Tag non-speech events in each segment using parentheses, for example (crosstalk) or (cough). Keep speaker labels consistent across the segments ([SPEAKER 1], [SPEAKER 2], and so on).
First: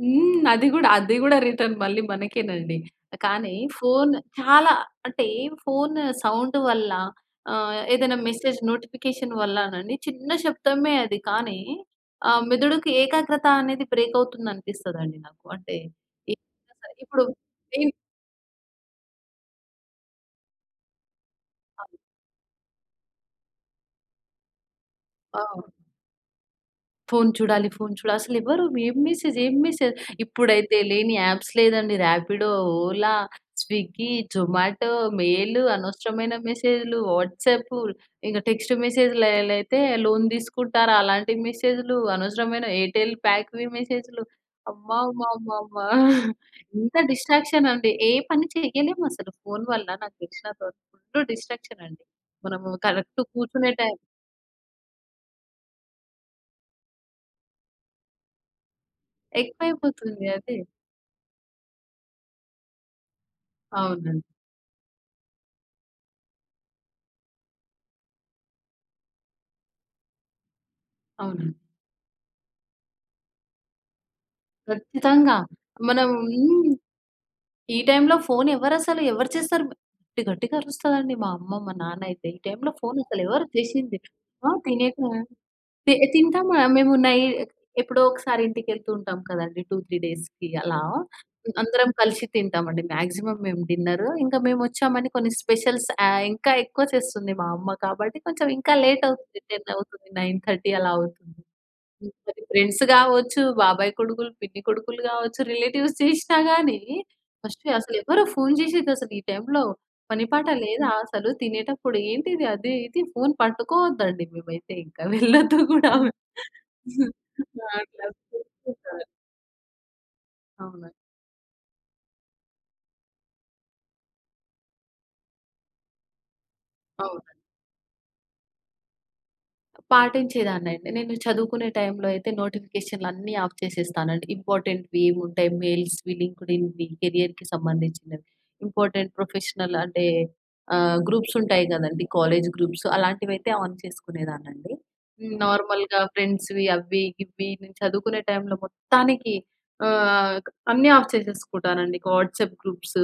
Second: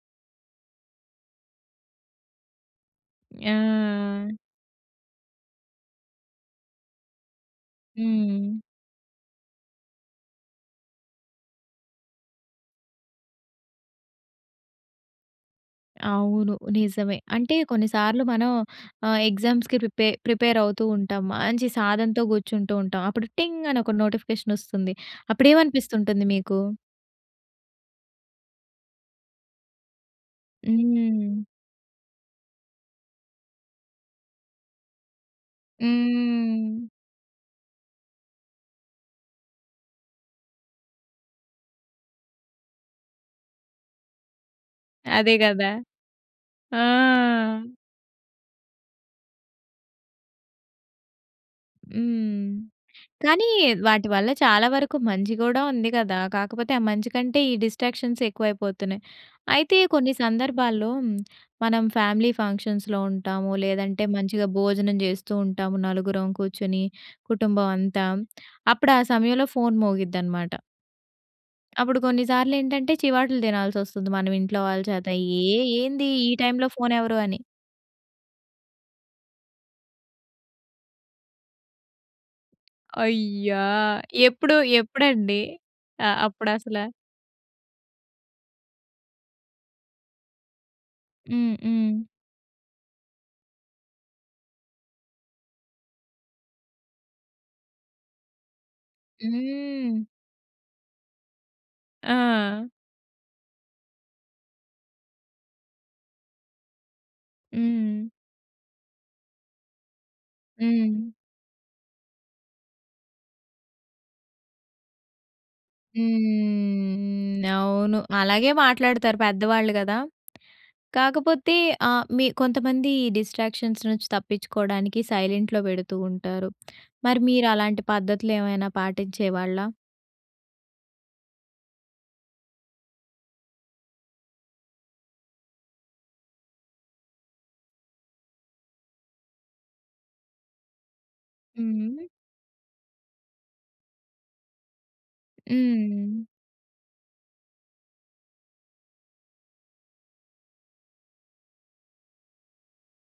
[SPEAKER 1] హ్మ్. అది గూడా, అది గూడా రిటర్న్ మళ్ళీ మనకేనండి. కానీ ఫోన్
[SPEAKER 2] ఆ!
[SPEAKER 1] చాలా అంటే ఫోను సౌండ్ వల్ల ఆహ్, ఏదైనా మెసేజ్
[SPEAKER 2] హ్మ్.
[SPEAKER 1] నోటిఫికేషన్ వల్లనండి, చిన్న శబ్దమే అది కానీ ఆహ్, మెదడుకి ఏకాగ్రత అనేది బ్రేక్ అవుతుందనిపిస్తదండి నాకు. అంటే
[SPEAKER 2] అవును.
[SPEAKER 1] ఎప్పుడైనా సరే,
[SPEAKER 2] నిజమే.
[SPEAKER 1] ఇప్పుడు
[SPEAKER 2] అంటే
[SPEAKER 1] ఎ
[SPEAKER 2] కొన్ని సార్లు మనం ఆహ్, ఎగ్జామ్స్‌కి ప్రిపే ప్రిపేరవుతూ ఉంటాం. మంచి
[SPEAKER 1] ఆ!
[SPEAKER 2] సాధనతో గూర్చుంటూ ఉంటాం. అప్పుడు టింగ్ అని ఒక నోటిఫికేషనొస్తుంది. అప్పుడు
[SPEAKER 1] ఆ!
[SPEAKER 2] ఏమనిపిస్తుంటుంది మీకు?
[SPEAKER 1] ఫోను చూడాలి, ఫోను చూడాలి. అసలెవరు. ఏం మెసేజ్, ఏం మెసేజ్. ఇప్పుడైతే లేని
[SPEAKER 2] హ్మ్.
[SPEAKER 1] యాప్స్ లేదండి రాపిడో, ఓలా, స్విగ్గీ, జొమాటో, మెయిల్, అనవసరమైన
[SPEAKER 2] హ్మ్.
[SPEAKER 1] మెసేజూలు, వాట్సాపు ఇక టెక్స్టు మెసేజులైతే, లోన్ దీసుకుంటారా, అలాంటి మెసేజులు. అనవసరమైన ఎయిర్టెల్ ప్యాక్‌వి మెసేజులు. అమ్మ అమ్మ
[SPEAKER 2] అదే గదా!
[SPEAKER 1] అమ్మమ్మ! (giggles)
[SPEAKER 2] ఆ!
[SPEAKER 1] ఇంత డిస్ట్రాక్షన్ అండి. ఏ పని చెయ్యలేం అసలు ఫోను వల్ల నాకు తెలిసినంత వరకు ఫుల్ డిస్ట్రాక్షన్ అండి.
[SPEAKER 2] హ్మ్.
[SPEAKER 1] మనము కరెక్ట్
[SPEAKER 2] కానీ
[SPEAKER 1] కూర్చునే టైం
[SPEAKER 2] వాటి వల్ల చాలా వరకు మంచి గూడా ఉంది గదా! కాకపోతే ఆ మంచి కంటే, ఈ డిస్ట్రాక్షన్స్ ఎక్కువైపోతున్నాయి. అయితే కొన్ని
[SPEAKER 1] ఎక్కువైపోతుంది అదే.
[SPEAKER 2] సందర్భాల్లో మనం ఫ్యామిలీ ఫంక్షన్స్‌లో ఉంటాము, లేదంటే
[SPEAKER 1] అవునండి.
[SPEAKER 2] మంచిగా భోజనం జేస్తూ ఉంటాము నలుగురం కూర్చొని కుటుంబం అంతా. అప్పుడు ఆ సమయంలో ఫోను మోగిద్దనమాట.
[SPEAKER 1] అవునండి.
[SPEAKER 2] అప్పుడు కొన్ని సార్లేంటంటే, చివాట్లు దినాల్సొస్తుంది మనం ఇంట్లో వాళ్ళ చేత.
[SPEAKER 1] ఖచ్చితంగా.
[SPEAKER 2] ఏ ఏంది
[SPEAKER 1] మనం
[SPEAKER 2] ఈ టైంలో
[SPEAKER 1] హ్మ్.
[SPEAKER 2] ఫోనెవరు అని.
[SPEAKER 1] ఈ టైంలో ఫోను ఎవరసలు ఎవరు చేస్తారు గట్టి గట్టిగా అరుస్తదండి మా అమ్మ, మా నాన్నయితే. ఈ టైంలో ఫోను అసలు ఎవరు
[SPEAKER 2] అయ్యా!
[SPEAKER 1] చేసింది,
[SPEAKER 2] ఎప్పుడు
[SPEAKER 1] ఆహ్, తినేక
[SPEAKER 2] ఎప్పుడండి?
[SPEAKER 1] తి
[SPEAKER 2] ఆహ్,
[SPEAKER 1] తింటాము
[SPEAKER 2] అప్పుడసలా
[SPEAKER 1] మేము నై ఎప్పుడో ఒకసారి ఇంటికెళ్తూంటాం కదండీ 2, 3 డేస్‌కి అలా. హ్మ్.
[SPEAKER 2] హ్మ్.
[SPEAKER 1] అందరం
[SPEAKER 2] హ్మ్.
[SPEAKER 1] కలిసి తింటాం అండి. మాక్సిమమ్ మేము డిన్నరు ఇంకా మేమోచ్చామని కొన్ని స్పెషల్స్ ఆహ్, ఇంకా ఎక్కువ చేస్తుంది మా అమ్మ కాబట్టి. కొంచెం ఇంకా లేట్ అవుతుంది 10
[SPEAKER 2] హ్మ్.
[SPEAKER 1] అవుతుంది 9:30 అలా అవుతుంది. హ్మ్ అది
[SPEAKER 2] ఆ!
[SPEAKER 1] ఫ్రెండ్స్ గావచ్చు, బాబాయ్ కొడుకులు, పిన్ని కొడుకులు గావచ్చు రిలేటివ్స్ చేసినా గాని, ఫస్ట్
[SPEAKER 2] హ్మ్.
[SPEAKER 1] "అసలెవరో ఫోను జెశేది అసలు ఈ టైంలో, పని పాట లేదా
[SPEAKER 2] హ్మ్.
[SPEAKER 1] అసలు. తినేటప్పుడు ఏంటిది అది ఇది" ఫోను పట్టుకోవద్దండి మేమైతే ఇంకా వెళ్ళొద్దు గూడా మేం.
[SPEAKER 2] హ్మ్.
[SPEAKER 1] ఆ!
[SPEAKER 2] అవును.
[SPEAKER 1] అట్లా
[SPEAKER 2] అలాగే
[SPEAKER 1] అరుస్తుంటది.
[SPEAKER 2] మాట్లాడుతారు పెద్దవాళ్ళు గదా!
[SPEAKER 1] అవునండి.
[SPEAKER 2] కాకపోతే ఆహ్, మి కొంతమంది ఈ డిస్ట్రాక్షన్స్ నుంచి తప్పించుకోడానికి సైలెంట్‌లో బెడుతూ ఉంటారు. మరి
[SPEAKER 1] అవునండి.
[SPEAKER 2] మీరలాంటి పద్ధతులేవైనా పాటించేవాళ్ళా?
[SPEAKER 1] పాటించేదాన్ని అండి. నేను చదువుకునే టైంలో అయితే, నోటిఫికేషనులు అన్ని ఆఫ్ చేసేస్తానండి. ఇంపార్టెంట్‌వి ఏముంటాయి, మెయిల్స్‌వి లింక్డ్‌ఇన్‌వి కేరియర్‌కి సంబంధించినవి ఇంపార్టెంట్ ప్రొఫెషనల్ అంటే ఆహ్, గ్రూప్స్ ఉంటాయి
[SPEAKER 2] హ్మ్.
[SPEAKER 1] గదండీ కాలేజ్ గ్రూప్స్ అలాంటివైయితే ఆన్ చేసుకునేదాన్నండి. హ్మ్. నార్మల్‌గా
[SPEAKER 2] హ్మ్.
[SPEAKER 1] ఫ్రెండ్స్‌వి అవ్వి, గివ్వి నేను చదువుకునే టైంలో మొత్తానికి ఆహ్, క్ అన్నీ ఆఫ్ చేసేసుకుంటానండి. ఇంక వాట్సాప్ గ్రూప్సు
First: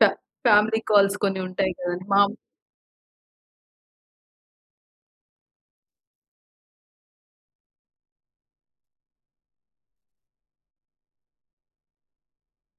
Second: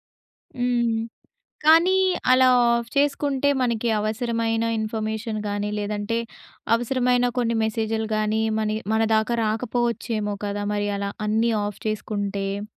[SPEAKER 1] ఫా ఫ్యామిలీ
[SPEAKER 2] హ్మ్.
[SPEAKER 1] కాల్స్ కొన్ని ఉంటాయి
[SPEAKER 2] కానీ
[SPEAKER 1] కదండీ. మామ్
[SPEAKER 2] అలా ఆఫ్ చేసుకుంటే, మనకి అవసరమైన ఇన్ఫర్మేషన్ గాని, లేదంటే అవసరమైన కొన్ని మెసేజులు గాని, మన ఇ మన దాకా రాకపోవచ్చేమో కదా! మరి అలా అన్నీ ఆఫ్ చేసుకుంటే.